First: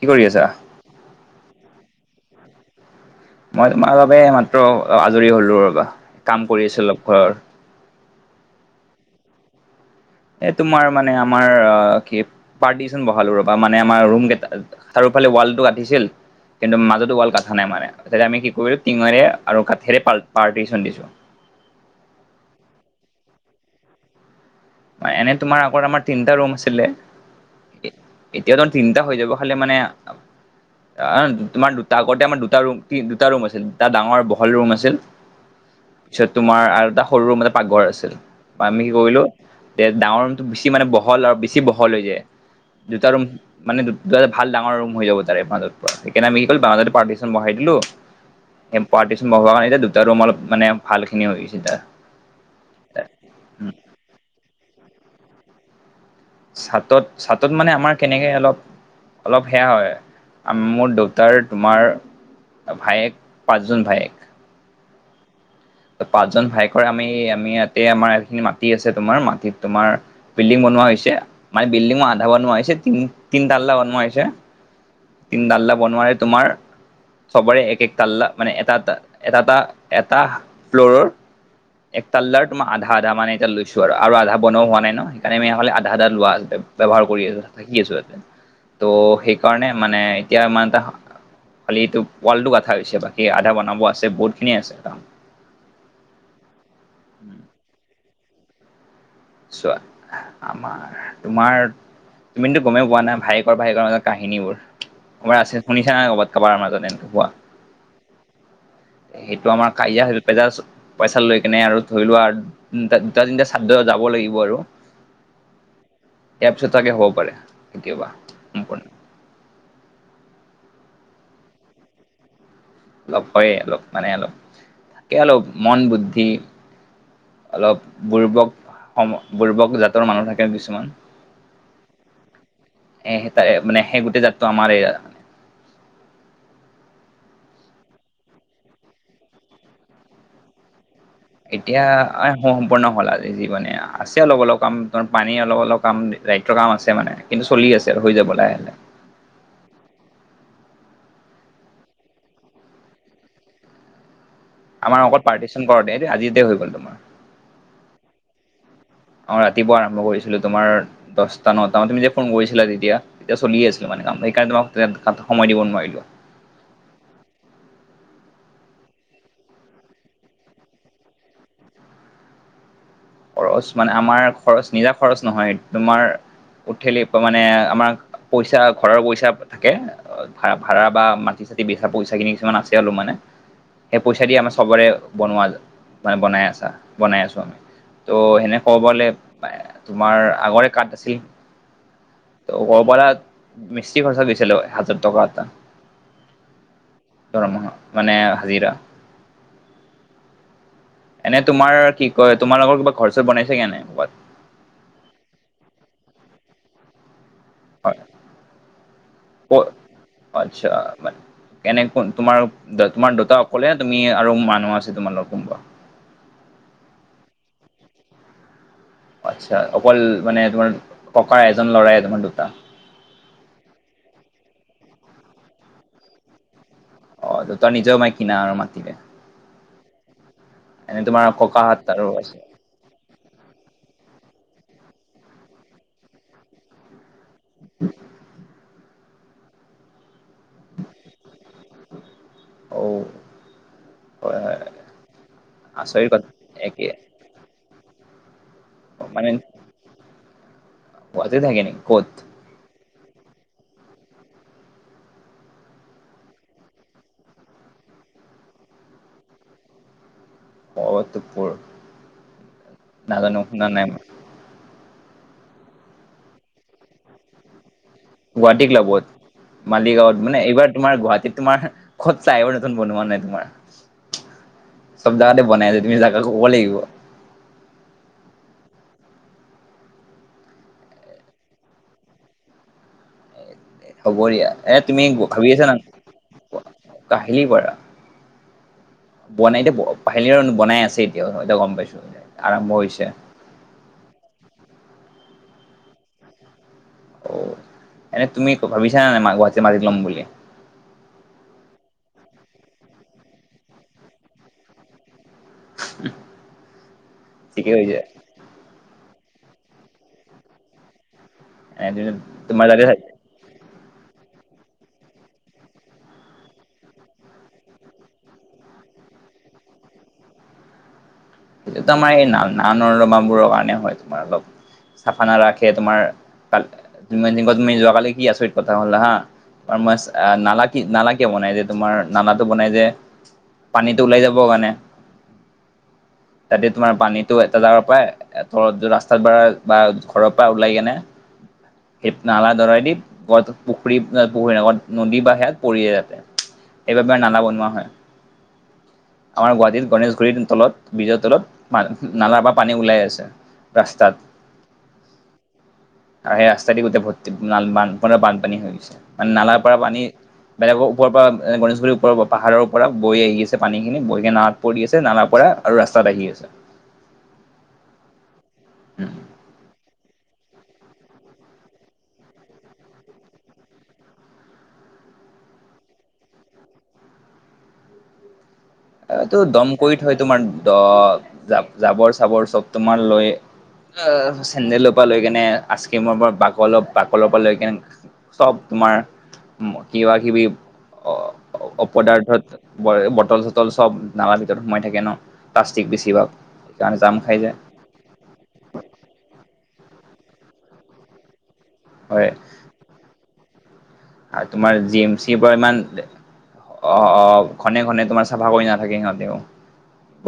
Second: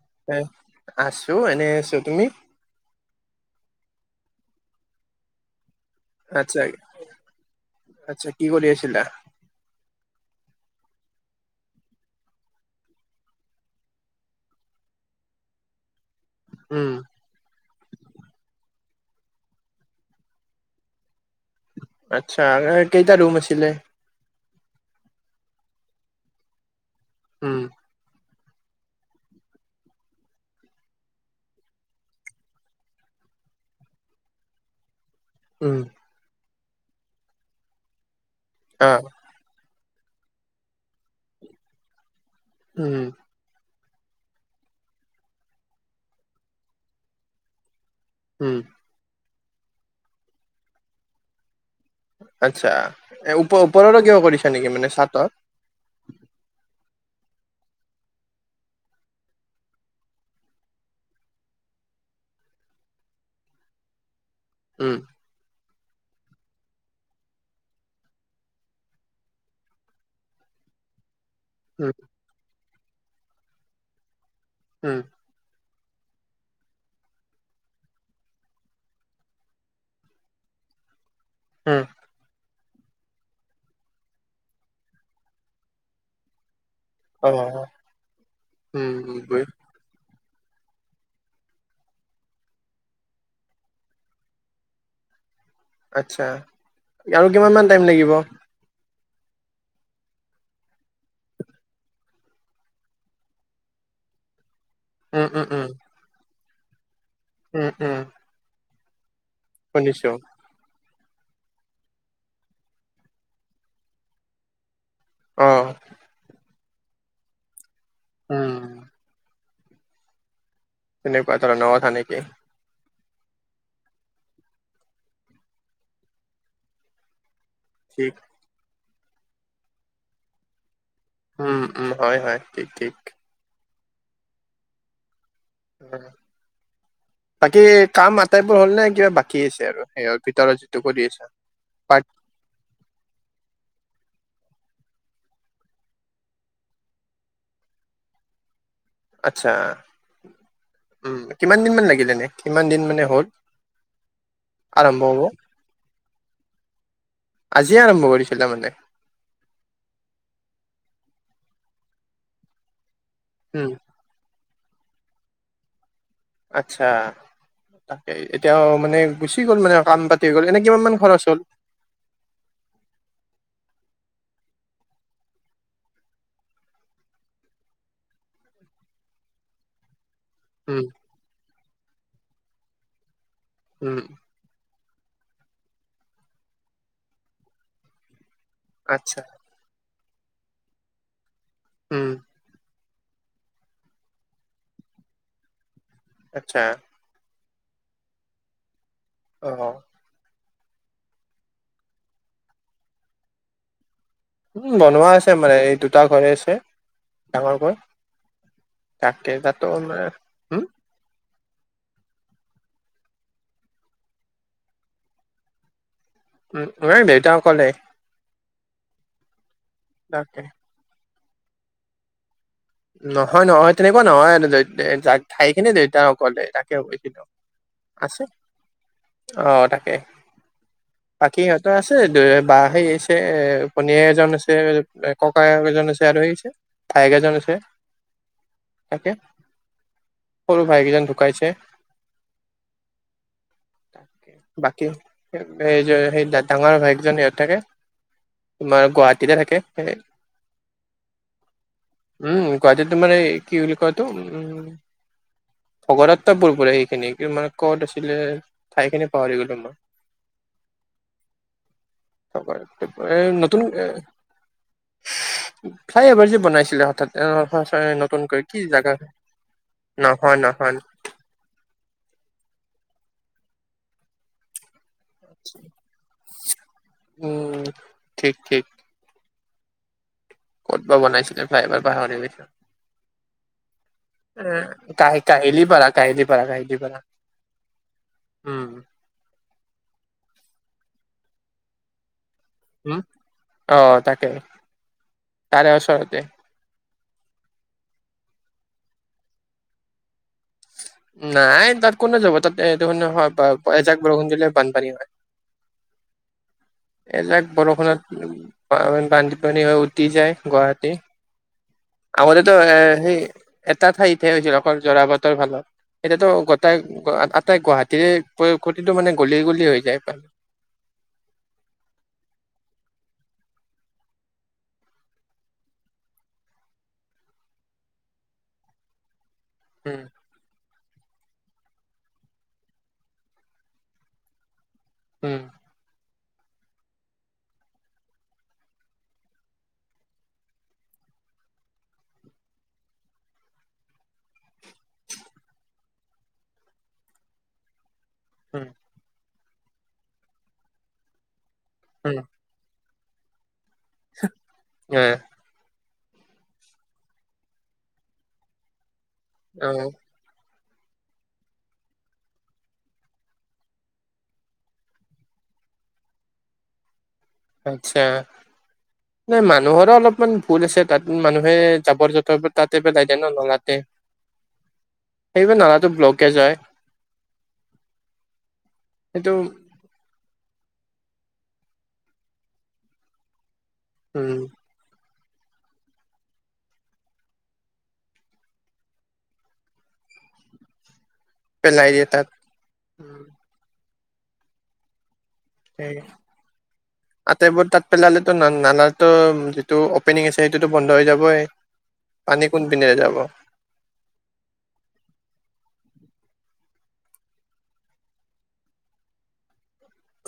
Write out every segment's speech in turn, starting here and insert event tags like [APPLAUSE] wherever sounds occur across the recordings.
কি কৰি এ আছা? আছো এনে আছো তুমি মই তোমাৰ বাবে মাত্ৰ আজৰি হলো ৰ'বা কাম আচ্ছা কৰি আছো অলপ ঘৰৰ আচ্ছা কি কৰি আছিলা এ তোমাৰ মানে আমাৰ আহ কি পাৰ্টিচন বহালো ৰ'বা মানে আমাৰ ৰুম কেইটা চাৰিওফালে ৱালটো গাথিছিল কিন্তু উম মাজতো ৱাল গাথা নাই মানে তাতে আমি কৰিলো টিঙৰে আৰু কাঠৰে পা পাৰ্টিচন দিছো আচ্ছা কেইটা ৰুম আছিলে এনে তোমাৰ আগৰ আমাৰ তিনটা ৰুম আছিলে উম এত এতিয়াতো তিনটা হৈ যাব খালি মানে হয় আ তোমাৰ দুটা আগতে আমাৰ দুটা ৰুম কি দুটা ৰুম আছিল দুটা ডাঙৰ বহল ৰুম আছিল উম পিছত তোমাৰ আৰু এটা সৰু ৰুম এটা পাকঘৰ আছিল আমি অ কি কৰিলোঁ তে ডাঙৰ ৰুমটো বেছি মানে বহল আৰু বেছি বহল হৈ যায় উম দুটা ৰুম মানে দুটা ভাল ডাঙৰ ৰুম হৈ যাব তাৰে মাজৰ পৰা সেইকাৰনে আমি কি কৰিলো মাজতে পাৰ্টিচন বঢ়াই দিলো উম সেই পাৰ্টিচন বহোৱা কাৰণে দুটা ৰুম অলপ মানে ভাল খিনি গছে দা আচ্ছা ওপ ওপৰৰো কিবা কৰিছা নেকি মানে চাতৰ চাটত চাটত মানে আমাৰ কেনেকে অলপ অলপ সেয়া হয় আ মোৰ দেউতাৰ তোমাৰ ভায়েক পাঁচজন ভায়েক উম পাঁচজন ভায়েকৰে আমি আমি ইয়াতে আমাৰ যিখিনি মাটি আছে তোমাৰ মাটিত তোমাৰ বিল্ডিং বনোৱা হৈছে মানে উম বিল্ডিংৰ আধা বনোৱা হৈছে তিনতাল্লা বনোৱা হৈছে উম তিনতাল্লা বনোৱাৰে তোমাৰ সবৰে এক এক তাল্লা মানে এটা এটা এটা এটা ফ্লৰৰ উম এক তাল্লাৰ তোমা আধা আধা মানে এতিয়া লৈছো আৰু আধা বনোৱা হোৱা নাই নহয় সেইকাৰণে হলে আধা আধা লোৱা ব্যৱহাৰ কৰি অ আছো থাকি আছো ইয়াতে উম ত' উম, বুজ- সেইকাৰণে মানে এতিয়া ইমান এটা খালি এইটো ওৱালটো গাথা হৈছে বাকী আধা বনাব আছে বহুত খিনিয়ে আছে কাম আচ্ছা আৰু কিমান মান টাইম লাগিব চোৱা আমাৰ তোমাৰ তুমিতো গমেও পোৱা নাই ভায়েকৰ ভায়েকৰ মাজৰ কাহিনীবোৰ উম কোনোবা উম আছে উম শুনিছা নাই ক'ৰবাত কাৰোবাৰ মাজত এনেকে হোৱা উম উম। সেইটো আমাৰ কাজিয়া শুনিছো হৈ পেজাছ। পইচা লৈ কেনে আৰু ধৰি লোৱা দুটা তিনিটা চাদ যাব লাগিব আৰু। অ। এপছ এটাকে হ'ব পাৰে তিয়াবা। উম। তেনেকুৱা ধৰণৰ কথা নেকি। অলপ হয়ে অলপ মানে অলপ তাকে অলপ মন্দ বুদ্ধি। অলপ ঠিক বুৰ্বক সম বুৰ্বক জাতৰ মানুহ থাকে কিছুমান। উম উম হয় হয় ঠিক ঠিক। সে তাৰে মানে সেই গোটেই জাতটো আমাৰে আৰু। [UNINTELLIGIBLE] বাকী কাম আটাইবোৰ হ'ল নে কিবা বাকী আছে আৰু সেইৰ ভিতৰত যিটো কৰি আছা। এতিয়া পাৰ্ট এ সম্পূৰ্ণ হ'ল আজি জি মানে আ আছে অলপ অলপ কাম পানী অলপ অলপ। কাম ৰাইটৰ কাম আছে মানে কিন্তু চলি আছে আৰু হৈ যাব লাহে। আচ্ছা। উম কিমান দিন মান লাগিল এনে কিমান দিন মানে হ'ল। আৰম্ভ আমাৰ হ'ব অকল পাৰ্টিচন কৰোতে এইটো আজিতে হৈ গ'ল তোমাৰ। আজিয়ে আৰম্ভ কৰিছিলা মানে। অ ৰাতিপুৱা আৰম্ভ কৰিছিলো তোমাৰ দহটা নটা মানত তুমি যে ফোন কৰিছিলা তেতিয়া। তেতিয়া চলিয়ে উম আছিলে মানে কাম সেইকাৰণে তোমাক সময় দিব নোৱাৰিলো। আচ্ছা। তাকে এতিয়াও মানে গুচি গ'ল মানে কাম পাতি গ'ল এনেই কিমানমান খৰচ হ'ল। খৰচ মানে আমাৰ খৰচ নিজা খৰচ নহয় তোমাৰ। উঠিল [INAUDIBLE] মানে আমাৰ পইচা ঘৰৰ পইচা থাকে। ভা উম ভাড়া বা মাটি চাটি বেচা পইচাখিনি কিছুমান আছে আৰু মানে। উম সেই পইচা দি আমাৰ সবৰে বনোৱা মানে বনাই আছা বনাই আছো। ত' সেনে ক'বগলে আচ্ছা তোমাৰ আগৰে কাঠ আছিল। উম। ত কব পাৰা মিস্ত্ৰী খৰচা দিছিলো হাজাৰ টকা এটা। আচ্ছা দৰমহা মানে হাজিৰা। অ হ। এনে তোমাৰ কি কয় তোমাৰ লোকৰ কিবা ঘৰ চৰ বনাইছেগে নাই কৰবাত। উম বনোৱা আছে মানে এই দুটা ঘৰে আছে ডাঙৰ ঘৰ। হয়। তাকে তাতো [INAUDIBLE] আচ্ছা মা। কেনেক তোমাৰ তোমাৰ দেতা অকলেে তুমি আৰু মানুহ আছে তোমাল লগ কোনোবা উম [INAUDIBLE] দেউতা অক'লে। আচ্ছা অকল তাকে মানে তোমাৰ ককা এজন ল'ৰাই তোমাৰ দুটা। নহয় নহয় তেনেকুৱা নহয় [INAUDIBLE] ঠাই খিনিয়ে দেউতা অকলে তাকে। [INAUDIBLE] অ তই নিজেও মাইক আছে কিনা আৰু মাতি দে। অ তাকে তোমাৰ বাকী ইহঁতৰ ককাহঁত আছে [INAUDIBLE] আৰু সেইছ। [INAUDIBLE] এ ভনীয়ে এজন আছে ককায়েক এজন আছে আৰু সেইছে ভায়েক এজন আছে। [UNINTELLIGIBLE] তাকে সৰু ভাইক এজন ঢুকাইছে। ঔ তাকে বাকী আচৰিত সেই কথা ডাঙৰ একে ভায়েকজন ইয়াত থাকে তোমাৰ মানে গুৱাহাটীতে থাকে সেই গুৱাহাটীত থাকে নেকি ক'ত? উম গুৱাহাটীতে তোমাৰ কি বুলি কয় এইটো? উ ভগদত্ত পুল পৰে সেইখিনি। কিন্তু মানে ক'ত আছিলে ঠাই খিনি পাহৰি গ'লো মই। অ', তোৰ [UNINTELLIGIBLE] নাজানো নতুন শুনা নাই এ মই ফ্লাই অভাৰ যে বনাইছিলে হঠাৎ নতুনকৈ কি গুৱাহাটীক জাগা ক্লাবত, মালিগাঁৱত নহয় মানে এইবাৰ নহয় তোমাৰ গুৱাহাটীত তোমাৰ ক'ত ফ্লাইঅভাৰ নতুন বনোৱা নাই তোমাৰ, চব জগাতে বনাই আছে তুমি জাগা ক'ব লাগিব। উম ঠিক ঠিক। ক'ত বা বনাইছিলে ফ্লাইঅভাৰ পাহৰি পাইছো। হ'ব অ দিয়া এ তুমি ভাবি আছা না কাহি-কা-কাহিলিপাৰ-কাহলিপাৰা-কাহিলিপাৰা। কাহিলী পাৰা উম। বনাই এতিয়া [UNINTELLIGIBLE] বনাই আছে এতিয়া এতিয়া গম পাইছো আৰম্ভ হম হৈছে। অ তাকে তাৰে ওচৰতে। অ এনে তুমি ভাবিছা নে নাই মা গুৱাহাটী মাটিত ল'ম বুলি? নাই তাত কোনে যাব তাত [UNINTELLIGIBLE] এজাক বৰষুণ দিলে বানপানী হয়। এইজাক ঠিকে হৈছে বৰষুণত বানপানী হৈ উতি যায় গুৱাহাটী। এনে তুমি আগতেতো তোমাৰ এ তাতে সেই এটা ঠাইতহে হৈছিল অকল জৰা বতৰ ফলত। এতিয়াতো গোটাই আটাই গুৱাহাটীৰে প্ৰতিটো মানে গলিয়ে গলিয়ে হৈ যায় পানী। [UNINTELLIGIBLE] সেই [UNINTELLIGIBLE] বোৰৰ কাৰণে হয় তোমাৰ অলপ চাফা নাৰাখে তোমাৰ, [UNINTELLIGIBLE] তুমি যোৱ কালি কি আছত কথা হ'লা হা উম [INAUDIBLE] নালা কি নালা কিয় বনাই যে তোমাৰ নালাটো বনাই যে পানীটো ওলাই যাব কাৰণে। উম। তাতে তোমাৰ পানীতো এটা জাগৰ পায় তলত ৰাস্তাত বাৰ বা ঘৰৰ পৰা ওলাই কেনে সেই নালা দৰাই দি ঘ পুখুৰী নহয় পুখুৰী নহয় নদী বা সিয়ত পৰিয়ে যাতে। সেইবাবে নালা বনোৱা হয়। হম। আমাৰ গুৱাহাটীত গণেশগুৰিৰ তলত বীজৰ তলত উম নালাৰ বা পানী ওলাই আছে। ৰাস্তাত। এ আৰু সেই ৰাস্তা দি গোটেই ভৰ্তি না বানপ বানপানী হৈ গৈছে, মানে নালাৰ অ পৰা পানী বেলেগৰ ওপৰ পৰা গনেশগুৰিৰ ওপৰ পাহাৰৰ পৰা বৈ আহি আছে পানীখিনি বৈ কিনে নালাত পৰি আছে নালাৰ পৰা আৰু ৰাস্তাত আহি আছে। আচ্ছা। নাই মানুহৰো অলপমান ভুল আছে তাত, মানুহে যাবৰ-জোথৰ তাতে পেলাই দে ন নলাতে। সেইবাবে নালাটো ব্লকেজ হয়। সেইটো এইটো দম কৰি থয় তোমাৰ দ জাবৰ-চাবৰ চব তোমাৰ লৈ উম চেন্দেলৰ পৰা লৈ কেনে আইচ ক্ৰীমৰ পৰা বাকলৰ বাকলৰ পৰা লৈ কেনে চব তোমাৰ কিবা কিবি অ পেলাই দিয়ে তাত অপদাৰ্থত উম বটল চটল চব নালাত ভিতৰত সোমাই থাকে ন। প্লাষ্টিক সেই বেছিভাগ সেইকাৰণে যাম খাই যায়। পেলালেটো নালাটো যিটো অপেনিং আছে সেইটো টো বন্ধ হৈ যাবই। হয় পানী কোনপিনে যাব? আৰু তোমাৰ জি এম চিৰ পৰা ইমান অঁ অঁ ঘনে ঘনে তোমাৰ চাফা কৰি নাথাকে সিহঁতেও।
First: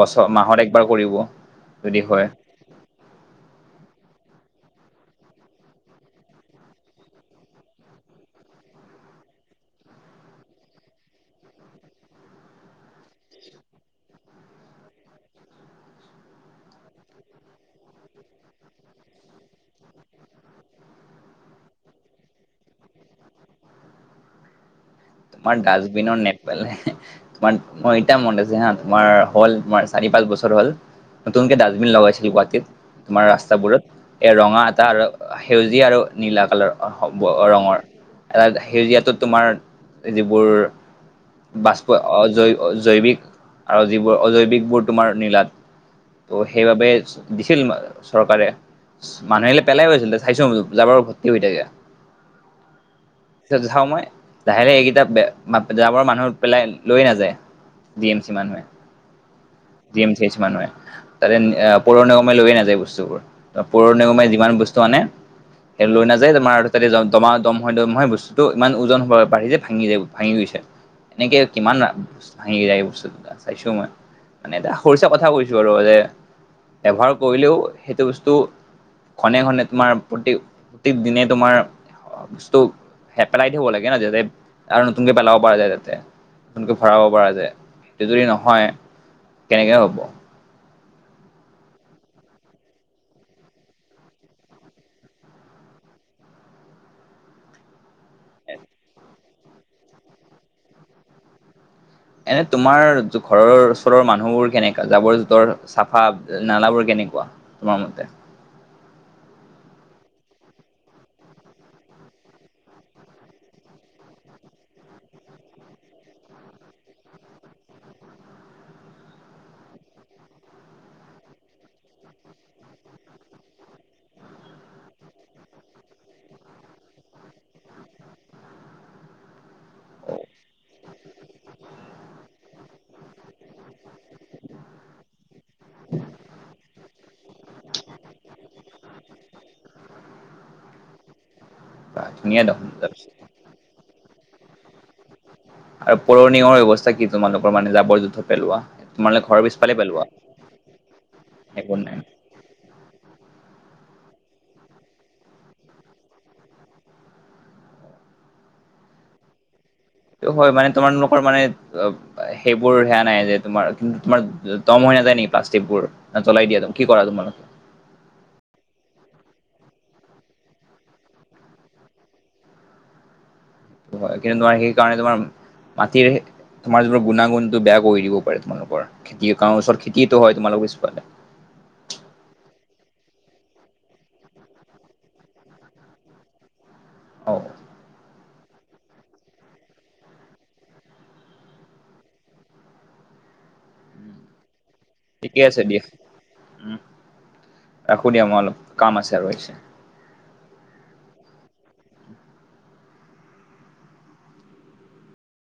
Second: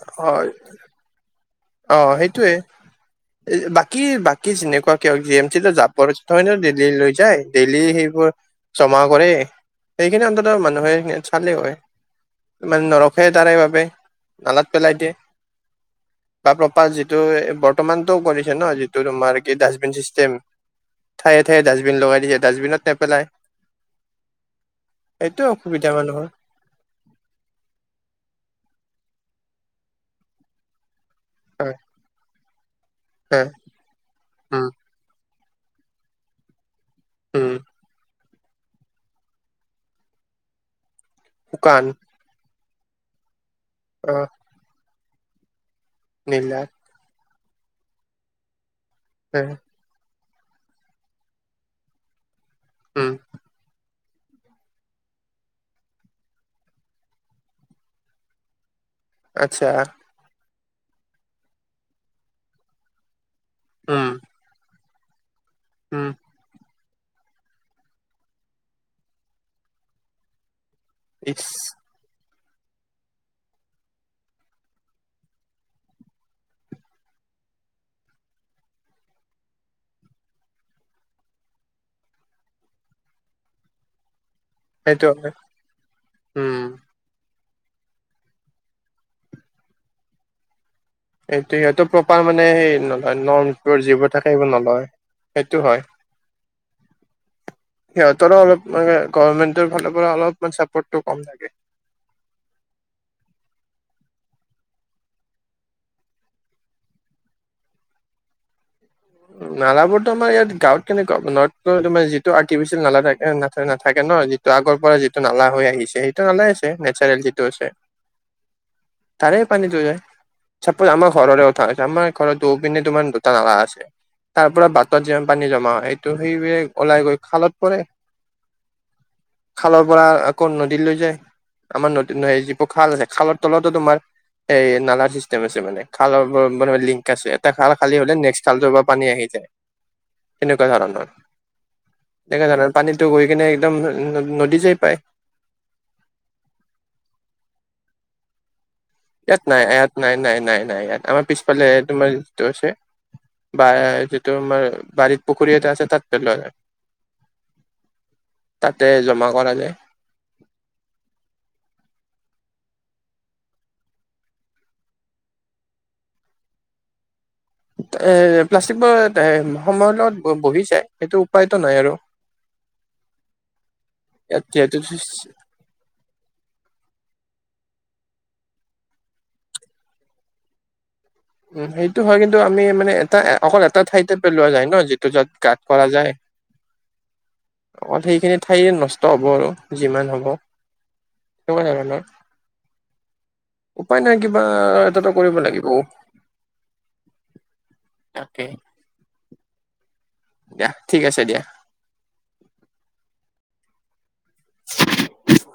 বছৰ মাহত একবাৰ কৰিব। যদি অঁ হয় সেইটোৱে। বাকী বাকী যেনেকুৱা কিয় জি এম চি যাবৰ যুথই দেইলি লৈ যায়। দেইলি সেইবোৰ জমা কৰে সেইখিনি অন্তত মানুহে চালে হয়। মানে নৰখে তাৰে বাবে নালাত পেলাই দিয়ে। বা প্ৰপাৰ যিটো বৰ্তমানতটো কৰিছে ন, যিটো তোমাৰ কি ডাষ্টবিন চিষ্টেম ঠায়ে ঠায়ে ডাষ্টবিন লগাই দিছে, ডাষ্টবিনত নেপেলায়। তোমাৰ ডাষ্টবিনত নে পেলাই তোমাৰ মই এতিয়াও মনত আছে হা, তোমাৰ হ'ল তোমাৰ চাৰি পাঁচ বছৰ হ'ল। নতুনকে হয় ডাষ্টবিন লগাইছিলো গুৱাহাটীত তোমাৰ হয় ৰাস্তাবোৰত। এ ৰঙা উম এটা আৰু সেউজিয়া আৰু নীলা কালাৰ হ'ব উম ৰঙৰ। এ সেউজীয়াটোত তোমাৰ যিবোৰ শুকান বাষ্প অজৈৱ জৈৱিক আৰু অ যিবোৰ অজৈৱিকবোৰ তোমাৰ নীলাত নীলা সেইবাবে দিছিল চৰকাৰে উম মানুহ আহিলে পেলাই গৈছিল চাইছো জাবৰ ভৰ্তি হৈ থাকে। উম তাত যাও মই লাহে লাহে এইকেইটা জাবৰ মানুহ পেলাই লৈ নাযায় জি এম চি মানুহে আচ্ছা জি এম চি এইচ মানুহে, তাতে পৌৰ নিগমে লৈয়ে নাযায় বস্তুবোৰ। পৌৰ উম নিগমে যিমান বস্তু আনে সেই লৈ উম নাযায় তোমাৰ। তাতে দমা দম হৈ দম হয় বস্তুটো ইমান ওজন হব বাঢ়ি যে ভাঙি যায় ভাঙি গৈছে। এনেকে ইচ কিমান ভাঙি যায় বস্তুটা চাইছো মই, মানে এটা সৰু চাই কথা কৈছো আৰু যে ব্যৱহাৰ কৰিলেও সেইটো বস্তু ঘনে ঘনে তোমাৰ প্ৰতি প্ৰতীক দিনে তোমাৰ অঁ বস্তু হে পেলাই থ'ব লাগে ন, যাতে আৰু সেইটো নতুনকে হয় পেলাব পৰা যায়, তাতে উম নতুনকে ভৰাব পৰা যায়। এই যদি নহয়, কেনেকৈ হ'ব? এইটো সিহঁত প্ৰপাৰ মানে নলয় নৰ্ম যিবোৰ থাকে সেইবোৰ নলয় সেইটো হয়। সিহঁতৰো অলপ মানে গভমেণ্টৰ ফালৰ পৰা অলপ চাপৰ্টটো কম থাকে। এনে তোমাৰ ঘৰৰ ওচৰৰ মানুহবোৰ কেনেকুৱা জাবৰ জোথৰ চাফা নালাবোৰ কেনেকুৱা? তোমাৰ মতে? নালাবোৰতো আমাৰ ইয়াত গাঁৱত তেনেকুৱা ন তোমাৰ যিটো আৰ্টিফিচিয়েল নালা থাকে না নাথাকে ন। ত আগৰ পৰা যিটো নালা হৈ আহিছে, সেইটো নালাই আছে নেচাৰেল যিটো আছে। তাৰে পানীটো যায়। চাপোজ আমাৰ ঘৰৰে উঠা আছে আমাৰ ঘৰত দৌৰ পিনে তোৰ দুটা নালা আছে। তাৰ পৰা বাটত যিমান পানী জমা হয়, সেইটো সেইবোৰে ওলাই গৈ খালত পৰে। খালৰ পৰা আকৌ নদী লৈ যায়। আমাৰ নতুন স যি বোৰ খাল আছে খালৰ তলতে তোমাৰ এই নালা চিষ্টেম আছে মানে, খালৰ লিংক আছে এটা খাল খালী হলে নেক্সট খালটো পানী আহি যায়, তেনেকুৱা ধৰণৰ। ধুনীয়া তেনেকাটো দেখোন পানীটো গৈ কিনে একদম ন নদী যে পায়। আৰু পৌৰ নিগম ব্যৱস্থা কি তোমালোকৰ মানে জাবৰ - জোথৰ পেলোৱা? তোমালোকে ঘৰৰ ইয়াত নাই পিছফালে ইয়াত পেলোৱা নাই নাই নাই নাই ইয়াত আমাৰ পিছফালে একো নাই তোমাৰ যিটো আছে বা যিটো আমাৰ বাৰীত পুখুৰী এটা আছে তাত পেলোৱা যায়। তাতে জমা কৰা যায়। সেইটো হয় মানে তোমালোকৰ মানে অ অ সেইবোৰ সেয়া নাই যে তোমাৰ কিন্তু তোমাৰ দম হৈ নাযায় নেকি প্লাষ্টিকবোৰ? না জ্বলাই দিয়া, কি কৰা তোমালোকে? এ প্লাষ্টিকবোৰ তে সময়ৰ লগত ব বহি যায় সেইটো উপায়তো নাই আৰু। [INAUDIBLE] হয় কিন্তু ইয়াত তোমাৰ সেইকাৰণে তোমাৰ যিহেতু মাটিৰ তোমাৰ যিবোৰ গুণাগুণটো বেয়া কৰি দিব পাৰে তোমালোকৰ খেতি কাৰণ ওচৰত খেতিটো হয় তোমালোকৰ পিছফালে। উম সেইটো হয় কিন্তু আমি মানে এটা অকল এটা ঠাইতে পেলোৱা যায় ন যিটো য'ত গাত কৰা যায় [INAUDIBLE] অ। অকল সেইখিনি ঠাই নষ্ট হ'ব আৰু যিমান হ'ব। [INAUDIBLE] উপায় নাই কিবা এটা ঠিকে আছে দিয়া, উম ৰাখো দিয়া মই তাকে অলপ কাম আছে আৰু একচ' দিয়া ঠিক আছে দিয়া। [INAUDIBLE]